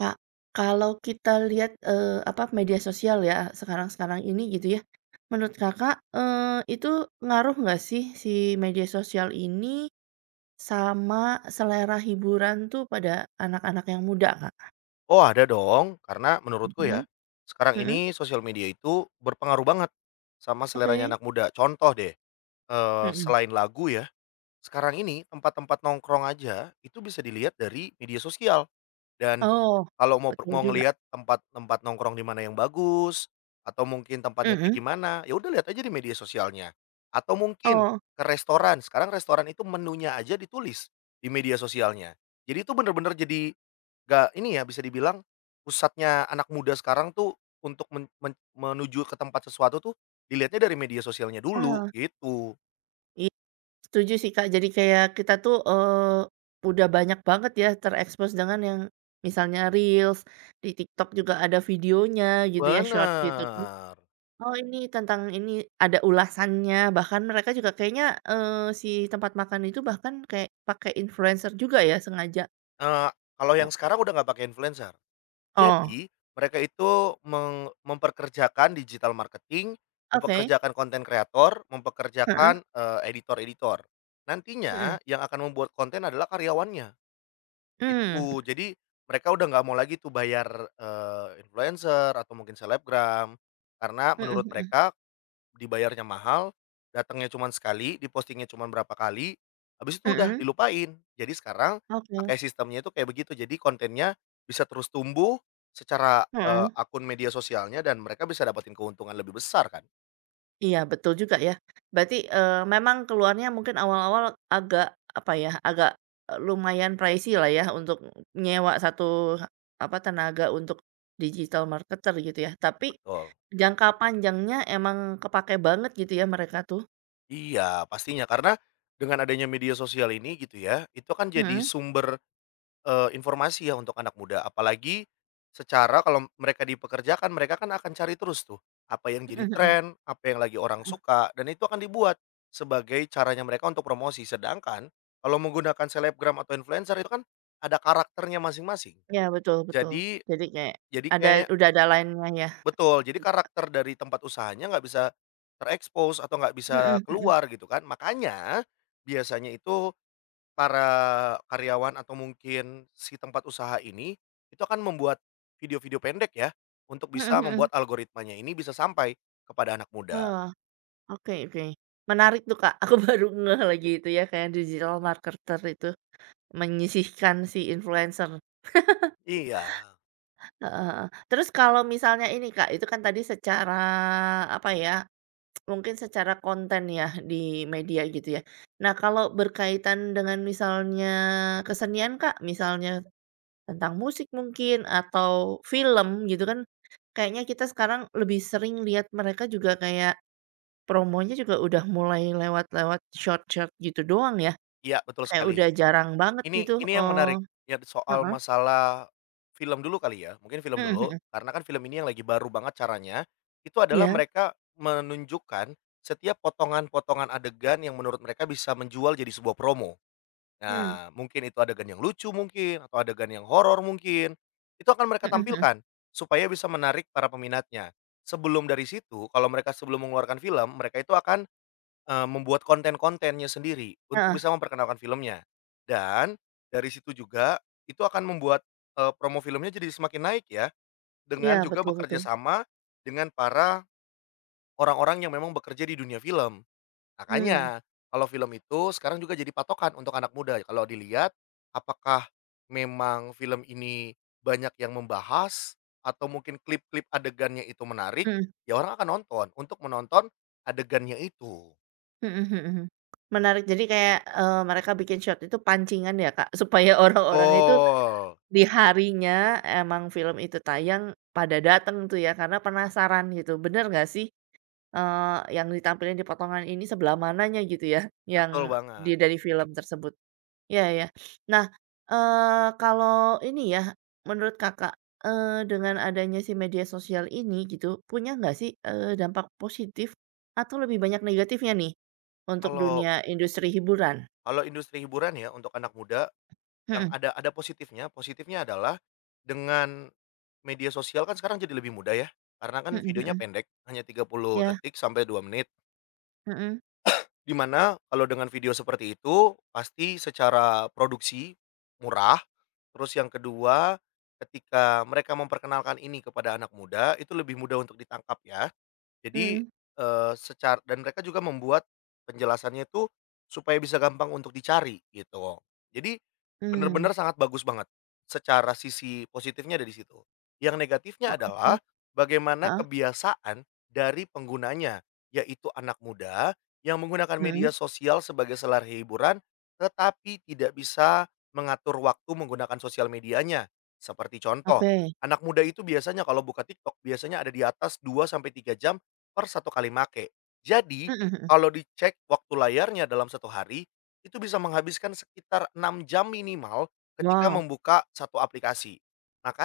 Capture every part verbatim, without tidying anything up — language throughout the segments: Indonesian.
Kak, kalau kita lihat, eee, apa, media sosial ya, sekarang-sekarang ini gitu ya, menurut Kakak, eee, itu ngaruh nggak sih si media sosial ini sama selera hiburan tuh pada anak-anak yang muda, Kak? Oh ada dong, karena menurutku ya, Mhm, sekarang mhm, ini sosial media itu berpengaruh banget sama seleranya oke, anak muda. Contoh deh, eee, mhm. selain lagu ya, sekarang ini tempat-tempat nongkrong aja itu bisa dilihat dari media sosial. Dan Oh, kalau mau per betul mau juga, ngelihat tempat-tempat nongkrong di mana yang bagus, atau mungkin tempatnya kayak mhm, gimana, ya udah lihat aja di media sosialnya. Atau mungkin oh, ke restoran, sekarang restoran itu menunya aja ditulis di media sosialnya. Jadi itu bener-bener jadi gak ini ya, bisa dibilang pusatnya anak muda sekarang tuh untuk men men menuju ke tempat sesuatu tuh dilihatnya dari media sosialnya dulu, ah. gitu. Setuju sih, Kak. Jadi kayak kita tuh, eee, udah banyak banget ya terekspos dengan yang misalnya reels, di TikTok juga ada videonya gitu ya, short gitu, kan. Bener, Oh, ini tentang ini, ada ulasannya, bahkan mereka juga kayaknya, eee, si tempat makan itu bahkan kayak pakai influencer juga ya sengaja? eee, kalau O yang sekarang udah nggak pakai influencer. oh, Jadi, mereka itu meng memperkerjakan digital marketing, oke. mempekerjakan konten kreator, Heeh, mempekerjakan, eee, editor-editor. mhm, Nantinya yang akan membuat konten adalah karyawannya. mmm, Itu, jadi mereka udah nggak mau lagi tuh bayar, eee, influencer atau mungkin selebgram, karena mhm menurut mhm, mereka dibayarnya mahal, datangnya cuman sekali, dipostingnya cuman berapa kali, habis itu udah mhm, dilupain. Jadi sekarang oke, pakai sistemnya itu kayak begitu, jadi kontennya bisa terus tumbuh secara, eee, heeh. akun media sosialnya dan mereka bisa dapetin keuntungan lebih besar kan. Iya, betul juga ya. Berarti, eee, memang keluarnya mungkin awal-awal agak, apa ya, agak, eee, lumayan pricey lah ya untuk nyewa satu apa, tenaga untuk digital marketer gitu ya. Tapi Betul. jangka panjangnya emang kepakai banget gitu ya mereka tuh. Iya, pastinya karena dengan adanya media sosial ini gitu ya, itu kan jadi Mhm, sumber Eee, informasi ya untuk anak muda, apalagi secara kalau mereka dipekerjakan, mereka kan akan cari terus tuh, apa yang mhm jadi mhm. tren, apa yang lagi orang suka, dan itu akan dibuat sebagai caranya mereka untuk promosi. Sedangkan kalau menggunakan selebgram atau influencer itu kan ada karakternya masing-masing. Iya, betul betul. Jadi Jadi kayak jadi ada kayaknya udah ada line-nya ya. betul, jadi karakter dari tempat usahanya nggak bisa terekspos atau nggak bisa Mhm keluar mhm. gitu kan. Makanya biasanya itu para karyawan atau mungkin si tempat usaha ini, itu akan membuat video-video pendek ya, untuk Mhm bisa mhm. membuat algoritmanya ini bisa sampai kepada anak muda. Oh, oke oke. Menarik tuh, Kak. Aku baru ngeh lagi itu ya kayak digital marketer itu. Menyisihkan si influencer, Iya, heeh heeh. Terus kalau misalnya ini Kak, itu kan tadi secara apa ya, mungkin secara konten ya di media gitu ya. Nah kalau berkaitan dengan misalnya kesenian Kak, misalnya tentang musik mungkin atau film gitu kan, kayaknya kita sekarang lebih sering lihat mereka juga kayak promonya juga udah mulai lewat-lewat short-short gitu doang ya, iya, betul kayak sekali. udah jarang banget Ini gitu, ini yang oh menarik, ya soal heeh, masalah film dulu kali ya, mungkin film mhm dulu, mhm, karena kan film ini yang lagi baru banget caranya, itu adalah iya, mereka menunjukkan setiap potongan-potongan adegan yang menurut mereka bisa menjual jadi sebuah promo. mmm. Nah, mungkin itu adegan yang lucu mungkin, atau adegan yang horor mungkin, itu akan mereka Mhm mhm, tampilkan, supaya bisa menarik para peminatnya. Sebelum dari situ, kalau mereka sebelum mengeluarkan film, mereka itu akan, eee, membuat konten-kontennya sendiri, untuk heeh, bisa memperkenalkan filmnya. Dan, dari situ juga, itu akan membuat, eee, promo filmnya jadi semakin naik ya, iya dengan juga betul bekerja betul, sama dengan para orang-orang yang memang bekerja di dunia film. mmm, Makanya, kalau film itu sekarang juga jadi patokan untuk anak muda. Kalau dilihat, apakah memang film ini banyak yang membahas atau mungkin klip-klip adegannya itu menarik, mhm ya orang akan nonton untuk menonton adegannya itu. mhm mhm mhm, menarik jadi kayak, eee, mereka bikin short itu pancingan ya Kak, supaya orang-orang itu Betul, di harinya emang film itu tayang pada dateng tuh ya karena penasaran gitu bener nggak sih, eee, yang ditampilin di potongan ini sebelah mananya gitu ya yang betul di banget. dari film tersebut? Iya ya. Nah, eee, kalau ini ya, menurut Kakak, eee, dengan adanya si media sosial ini gitu, punya nggak sih, eee, dampak positif atau lebih banyak negatifnya nih, untuk Kalau dunia industri hiburan? kalau industri hiburan ya untuk anak muda yang Mhm, ada ada positifnya, positifnya adalah dengan media sosial kan sekarang jadi lebih mudah ya, karena kan mhm videonya mhm. pendek, hanya tiga puluh Iya, detik sampai dua menit. mhm, Di mana kalau dengan video seperti itu, pasti secara produksi murah, terus yang kedua, ketika mereka memperkenalkan ini kepada anak muda, itu lebih mudah untuk ditangkap ya. Jadi, mhm, eee, secar dan mereka juga membuat penjelasannya itu supaya bisa gampang untuk dicari gitu. Jadi mmm, benar-benar sangat bagus banget, secara sisi positifnya ada di situ. Yang oh negatifnya oke, adalah bagaimana heeh, kebiasaan dari penggunanya, yaitu anak muda yang menggunakan media mhm, sosial sebagai selar hiburan, tetapi tidak bisa mengatur waktu menggunakan sosial medianya. Seperti contoh, oke, anak muda itu biasanya kalau buka TikTok biasanya ada di atas dua sampai tiga jam per satu kali make. Jadi, mhm mhm, kalau dicek waktu layarnya dalam satu hari, itu bisa menghabiskan sekitar enam jam minimal ketika wow, membuka satu aplikasi.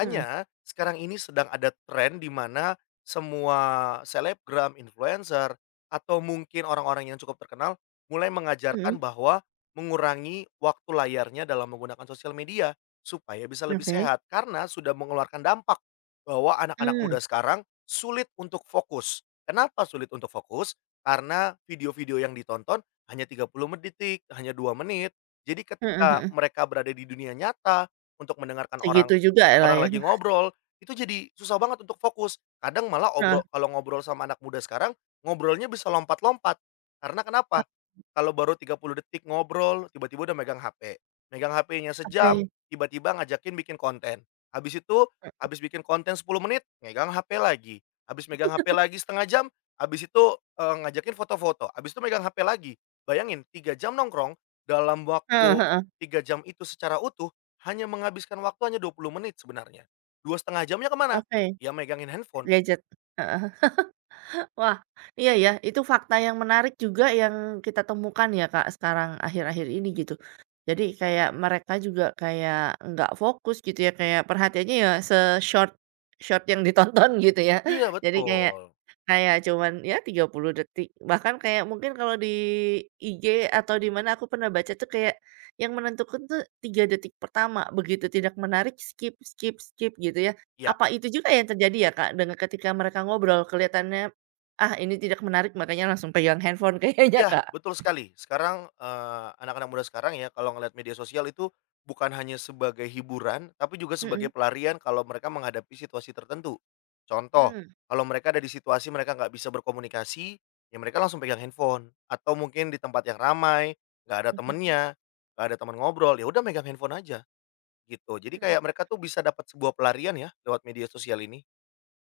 mhm, sekarang ini sedang ada tren di mana semua selebgram, influencer, atau mungkin orang-orang yang cukup terkenal, mulai mengajarkan mhm, bahwa mengurangi waktu layarnya dalam menggunakan sosial media, supaya bisa lebih oke, sehat. Karena sudah mengeluarkan dampak bahwa anak-anak mmm, muda sekarang sulit untuk fokus. Kenapa sulit untuk fokus? Karena video-video yang ditonton hanya tiga puluh detik, hanya dua menit. Jadi mhm ketika mhm, mereka berada di dunia nyata, untuk mendengarkan orang segitu jugalah orang ya, lagi ngobrol, itu jadi susah banget untuk fokus. Kadang malah heeh, obrol kalau ngobrol sama anak muda sekarang, ngobrolnya bisa lompat-lompat. Karena kenapa? Kalau baru tiga puluh detik ngobrol, tiba-tiba udah megang H P. Megang H P-nya sejam, oke, tiba-tiba ngajakin bikin konten. Habis itu, habis bikin konten sepuluh menit, megang H P lagi. Habis megang H P lagi setengah jam, habis itu, eee, ngajakin foto-foto, habis itu megang H P lagi. Bayangin tiga jam nongkrong, dalam heeh waktu heeh, tiga jam itu secara utuh, hanya menghabiskan waktu hanya dua puluh menit sebenarnya. Dua setengah jamnya kemana? oke, mana? Ya megangin handphone. gadget, heeh. Wah, iya ya, itu fakta yang menarik juga yang kita temukan ya Kak, sekarang akhir-akhir ini gitu. Jadi kayak mereka juga kayak nggak fokus gitu ya, kayak perhatiannya ya se-short short yang ditonton gitu ya. Iya Jadi kayak betul. kayak cuman ya tiga puluh detik, bahkan kayak mungkin kalau di I G atau di mana aku pernah baca tuh kayak yang menentukan tuh tiga detik pertama, begitu tidak menarik skip skip skip gitu ya. Iya. Apa itu juga yang terjadi ya Kak, dengan ketika mereka ngobrol kelihatannya ah, ini tidak menarik makanya langsung pegang handphone kayaknya, Iya, Kak. betul sekali. Sekarang, eee, anak-anak muda sekarang ya kalau ngelihat media sosial itu bukan hanya sebagai hiburan, tapi juga sebagai Mhm, pelarian kalau mereka menghadapi situasi tertentu. Contoh, mmm, kalau mereka ada di situasi mereka nggak bisa berkomunikasi, ya mereka langsung pegang handphone atau mungkin di tempat yang ramai, nggak ada mhm, temennya, nggak ada teman ngobrol, ya udah megang handphone aja, gitu. Jadi mhm, kayak mereka tuh bisa dapat sebuah pelarian ya lewat media sosial ini.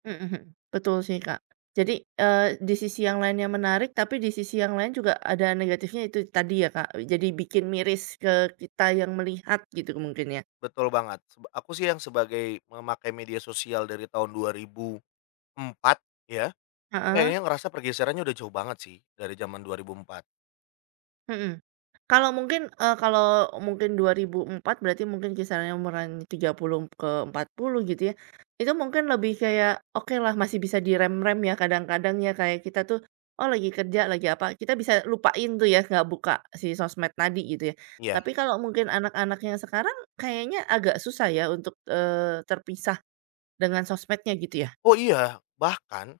mhm mhm. Betul sih, Kak. Jadi, eee, di sisi yang lainnya menarik, tapi di sisi yang lain juga ada negatifnya itu tadi ya, Kak, jadi bikin miris ke kita yang melihat gitu mungkin ya? Betul banget. Seb aku sih yang sebagai memakai media sosial dari tahun dua ribu empat ya. Itu Heeh. kayaknya ngerasa pergeserannya udah jauh banget sih, dari zaman dua ribu empat. Mhm. Kalau mungkin, eee, kalau mungkin dua ribu empat berarti mungkin kisarannya umuran tiga puluh ke empat puluh gitu ya, itu mungkin lebih kayak oke lah masih bisa direm-rem ya kadang-kadang ya, kayak kita tuh, oh lagi kerja, lagi apa, kita bisa lupain tuh ya nggak buka si sosmed tadi gitu ya. Iya. Tapi kalau mungkin anak-anak yang sekarang kayaknya agak susah ya untuk, eee, terpisah dengan sosmednya gitu ya? Oh iya, bahkan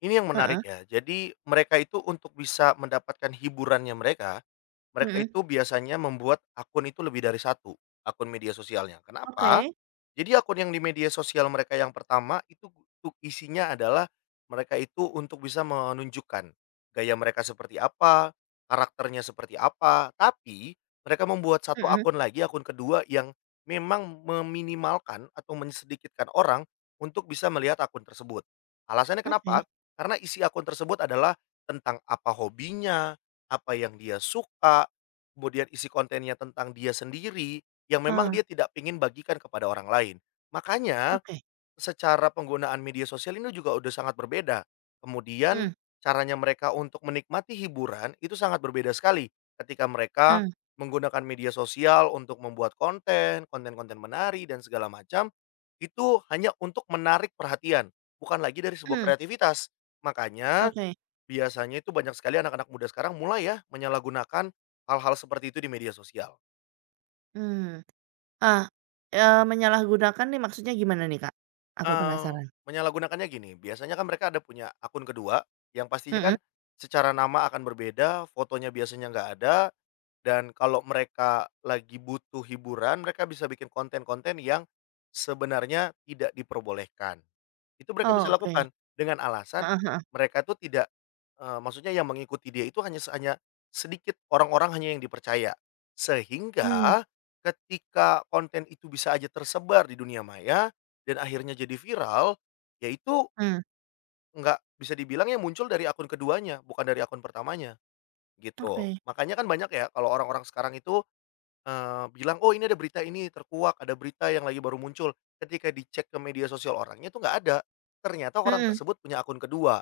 ini yang menarik Heeh, ya, jadi mereka itu untuk bisa mendapatkan hiburannya mereka, mereka mhm, itu biasanya membuat akun itu lebih dari satu akun media sosialnya. Kenapa? oke, Jadi akun yang di media sosial mereka yang pertama itu tu isinya adalah mereka itu untuk bisa menunjukkan gaya mereka seperti apa, karakternya seperti apa, tapi mereka membuat satu mhm, akun lagi, akun kedua yang memang meminimalkan atau menyedikitkan orang untuk bisa melihat akun tersebut. Alasannya kenapa? oke, Karena isi akun tersebut adalah tentang apa hobinya, apa yang dia suka, kemudian isi kontennya tentang dia sendiri. Yang memang ah, dia tidak ingin bagikan kepada orang lain. Makanya, oke, secara penggunaan media sosial ini juga udah sangat berbeda. hmm, Kemudian, caranya mereka untuk menikmati hiburan itu sangat berbeda sekali ketika mereka hmm, menggunakan media sosial untuk membuat konten, konten-konten menari dan segala macam, itu hanya untuk menarik perhatian, bukan lagi dari sebuah mhm, kreativitas. Makanya, oke. biasanya itu banyak sekali anak-anak muda sekarang mulai ya, menyalahgunakan hal-hal seperti itu di media sosial. Mmm, ah, eee, menyalahgunakan nih maksudnya gimana nih, Kak? Aku Eee, penasaran. menyalahgunakannya gini, biasanya kan mereka ada punya akun kedua, yang pastinya kan Mhm? secara nama akan berbeda, fotonya biasanya nggak ada, dan kalau mereka lagi butuh hiburan, mereka bisa bikin konten-konten yang sebenarnya tidak diperbolehkan. Itu mereka bisa Oh, oke. lakukan dengan alasan Heeh heeh. mereka itu tidak, eee, maksudnya yang mengikuti dia itu hanya hanya sedikit, orang-orang hanya yang dipercaya. Mmm, Sehingga ketika konten itu bisa aja tersebar di dunia maya dan akhirnya jadi viral, ya itu mmm, nggak bisa dibilang ya muncul dari akun keduanya, bukan dari akun pertamanya, gitu. oke. Makanya kan banyak ya kalau orang-orang sekarang itu Eee, bilang, "Oh, ini ada berita ini terkuak, ada berita yang lagi baru muncul." Ketika dicek ke media sosial orangnya itu nggak ada. Ternyata orang Mhm, tersebut punya akun kedua.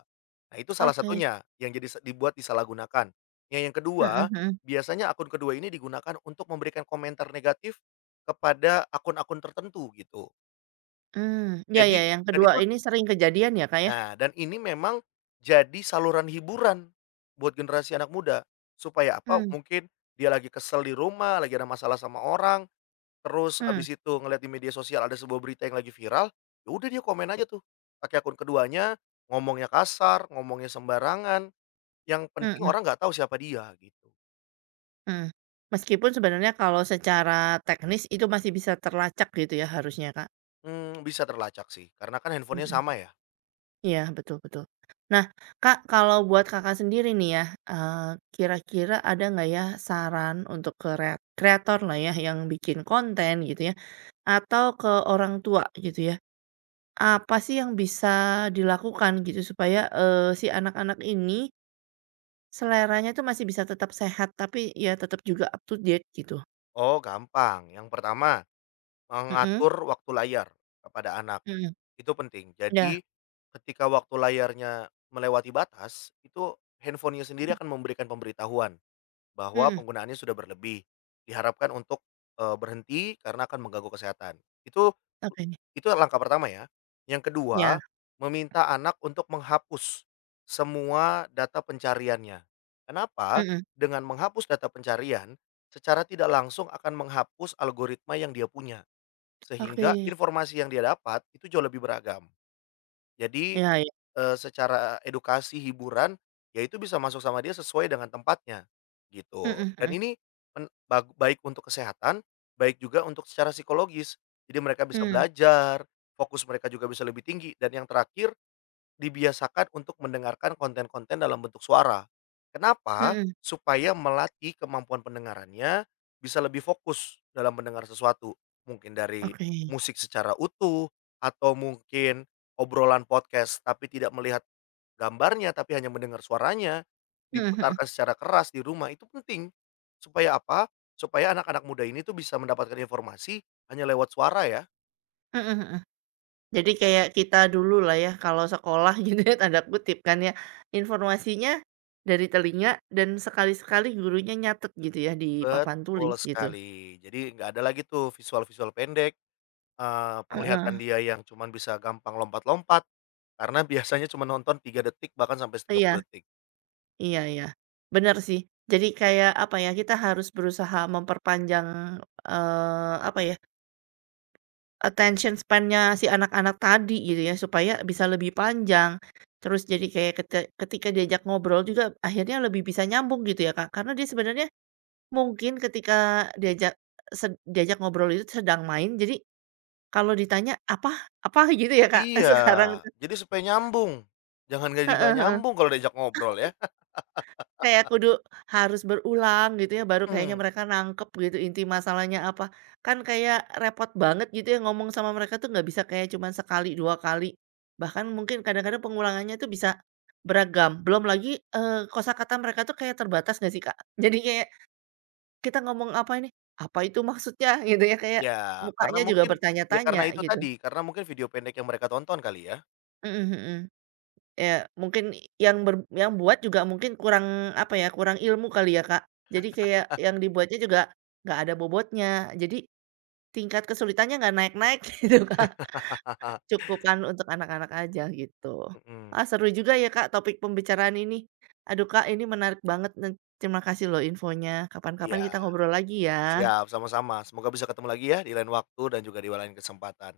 Nah, itu salah oke. satunya yang jadi se dibuat disalahgunakan. yang yang Mhm kedua, mhm. biasanya akun kedua ini digunakan untuk memberikan komentar negatif kepada akun-akun tertentu gitu. Mmm, iya Jadi iya, yang dan kedua itu ini sering kejadian ya, Kak, ya? nah, dan ini memang jadi saluran hiburan buat generasi anak muda. Supaya apa, Mmm, mungkin dia lagi kesel di rumah, lagi ada masalah sama orang, terus mhm, abis itu ngeliat di media sosial ada sebuah berita yang lagi viral, ya udah dia komen aja tuh, pakai akun keduanya, ngomongnya kasar, ngomongnya sembarangan, yang penting mhm, orang nggak tahu siapa dia gitu. mhm. Meskipun sebenarnya kalau secara teknis itu masih bisa terlacak gitu ya harusnya, Kak? Hmm, bisa terlacak sih, karena kan handphonenya Mhm. sama ya? Iya, betul betul. Nah, Kak, kalau buat Kakak sendiri nih ya, eee, kira-kira ada nggak ya saran untuk ke rea kreator lah ya, yang bikin konten gitu ya, atau ke orang tua gitu ya, apa sih yang bisa dilakukan gitu supaya, eee, si anak-anak ini seleranya tuh masih bisa tetap sehat, tapi ya tetap juga up to date gitu? Oh gampang, yang pertama, Mhm mengatur waktu layar kepada anak, mhm, itu penting. iya, Jadi, ketika waktu layarnya melewati batas, itu handphonenya sendiri akan memberikan pemberitahuan bahwa mhm, penggunaannya sudah berlebih, diharapkan untuk, eee, berhenti karena akan mengganggu kesehatan. Itu oke, itu langkah pertama ya. Yang iya, kedua, meminta anak untuk menghapus semua data pencariannya. Kenapa? mhm, Dengan menghapus data pencarian, secara tidak langsung akan menghapus algoritma yang dia punya, oke, sehingga informasi yang dia dapat itu jauh lebih beragam. Jadi iya iya, Eee, secara edukasi, hiburan, ya itu bisa masuk sama dia sesuai dengan tempatnya, gitu. mhm Dan mhm, ini en bag baik untuk kesehatan, baik juga untuk secara psikologis. Jadi mereka bisa mmm, belajar, fokus mereka juga bisa lebih tinggi, dan yang terakhir dibiasakan untuk mendengarkan konten-konten dalam bentuk suara. Kenapa? mhm, Supaya melatih kemampuan pendengarannya bisa lebih fokus dalam mendengar sesuatu. Mungkin dari oke, musik secara utuh, atau mungkin obrolan podcast tapi tidak melihat gambarnya, tapi hanya mendengar suaranya, mhm mhm. diputarkan secara keras di rumah itu penting. Supaya apa? Supaya anak-anak muda ini tuh bisa mendapatkan informasi hanya lewat suara ya. Heeh heeh. Jadi kayak kita dulu lah ya kalau sekolah gitu ya tanda kutip kan ya, informasinya dari telinga dan sekali-sekali gurunya nyatet gitu ya di papan Betul tulis gitu. sekali. Jadi nggak ada lagi tuh visual-visual pendek, Eee, penglihatan Heeh. dia yang cuman bisa gampang lompat-lompat, karena biasanya cuma nonton tiga detik bahkan sampai tiga Iya puluh detik. iya iya. Benar sih. Jadi kayak apa ya, kita harus berusaha memperpanjang, eee, apa ya, attention span-nya si anak-anak tadi gitu ya supaya bisa lebih panjang. Terus jadi kayak kete ketika diajak ngobrol juga akhirnya lebih bisa nyambung gitu ya Kak, karena dia sebenarnya mungkin ketika diajak sed diajak ngobrol itu sedang main, jadi kalau ditanya, "Apa? Apa?" Gitu ya, Kak, Iya, sekarang tuh. jadi supaya nyambung, jangan jadi nggak Heeh heeh. nyambung kalau diajak ngobrol ya. Kayak kudu harus berulang gitu ya, baru kayaknya Mhm, mereka nangkep gitu inti masalahnya apa. Kan kayak repot banget gitu ya ngomong sama mereka tuh nggak bisa kayak cuman sekali, dua kali. Bahkan mungkin kadang-kadang pengulangannya tuh bisa beragam. Belum lagi, eee, kosakata mereka tuh kayak terbatas nggak sih, Kak? Jadi kayak kita ngomong apa ini, "Apa itu maksudnya?" Gitu ya, kayak ya karena mukanya juga mungkin ya bertanya-tanya karena itu gitu. tadi, karena mungkin video pendek yang mereka tonton kali ya. Mhm mhm. Ya mungkin yang ber yang buat juga mungkin kurang, apa ya, kurang ilmu kali ya, Kak. Jadi kayak yang dibuatnya juga nggak ada bobotnya. Jadi tingkat kesulitannya nggak naik-naik gitu, Kak. Cukupan untuk anak-anak aja gitu. Mhm, Ah, seru juga ya, Kak, topik pembicaraan ini. Aduh, Kak, ini menarik banget terima kasih loh infonya. Kapan-kapan iya, kita ngobrol lagi ya. siap, sama-sama, semoga bisa ketemu lagi ya di lain waktu dan juga di lain kesempatan.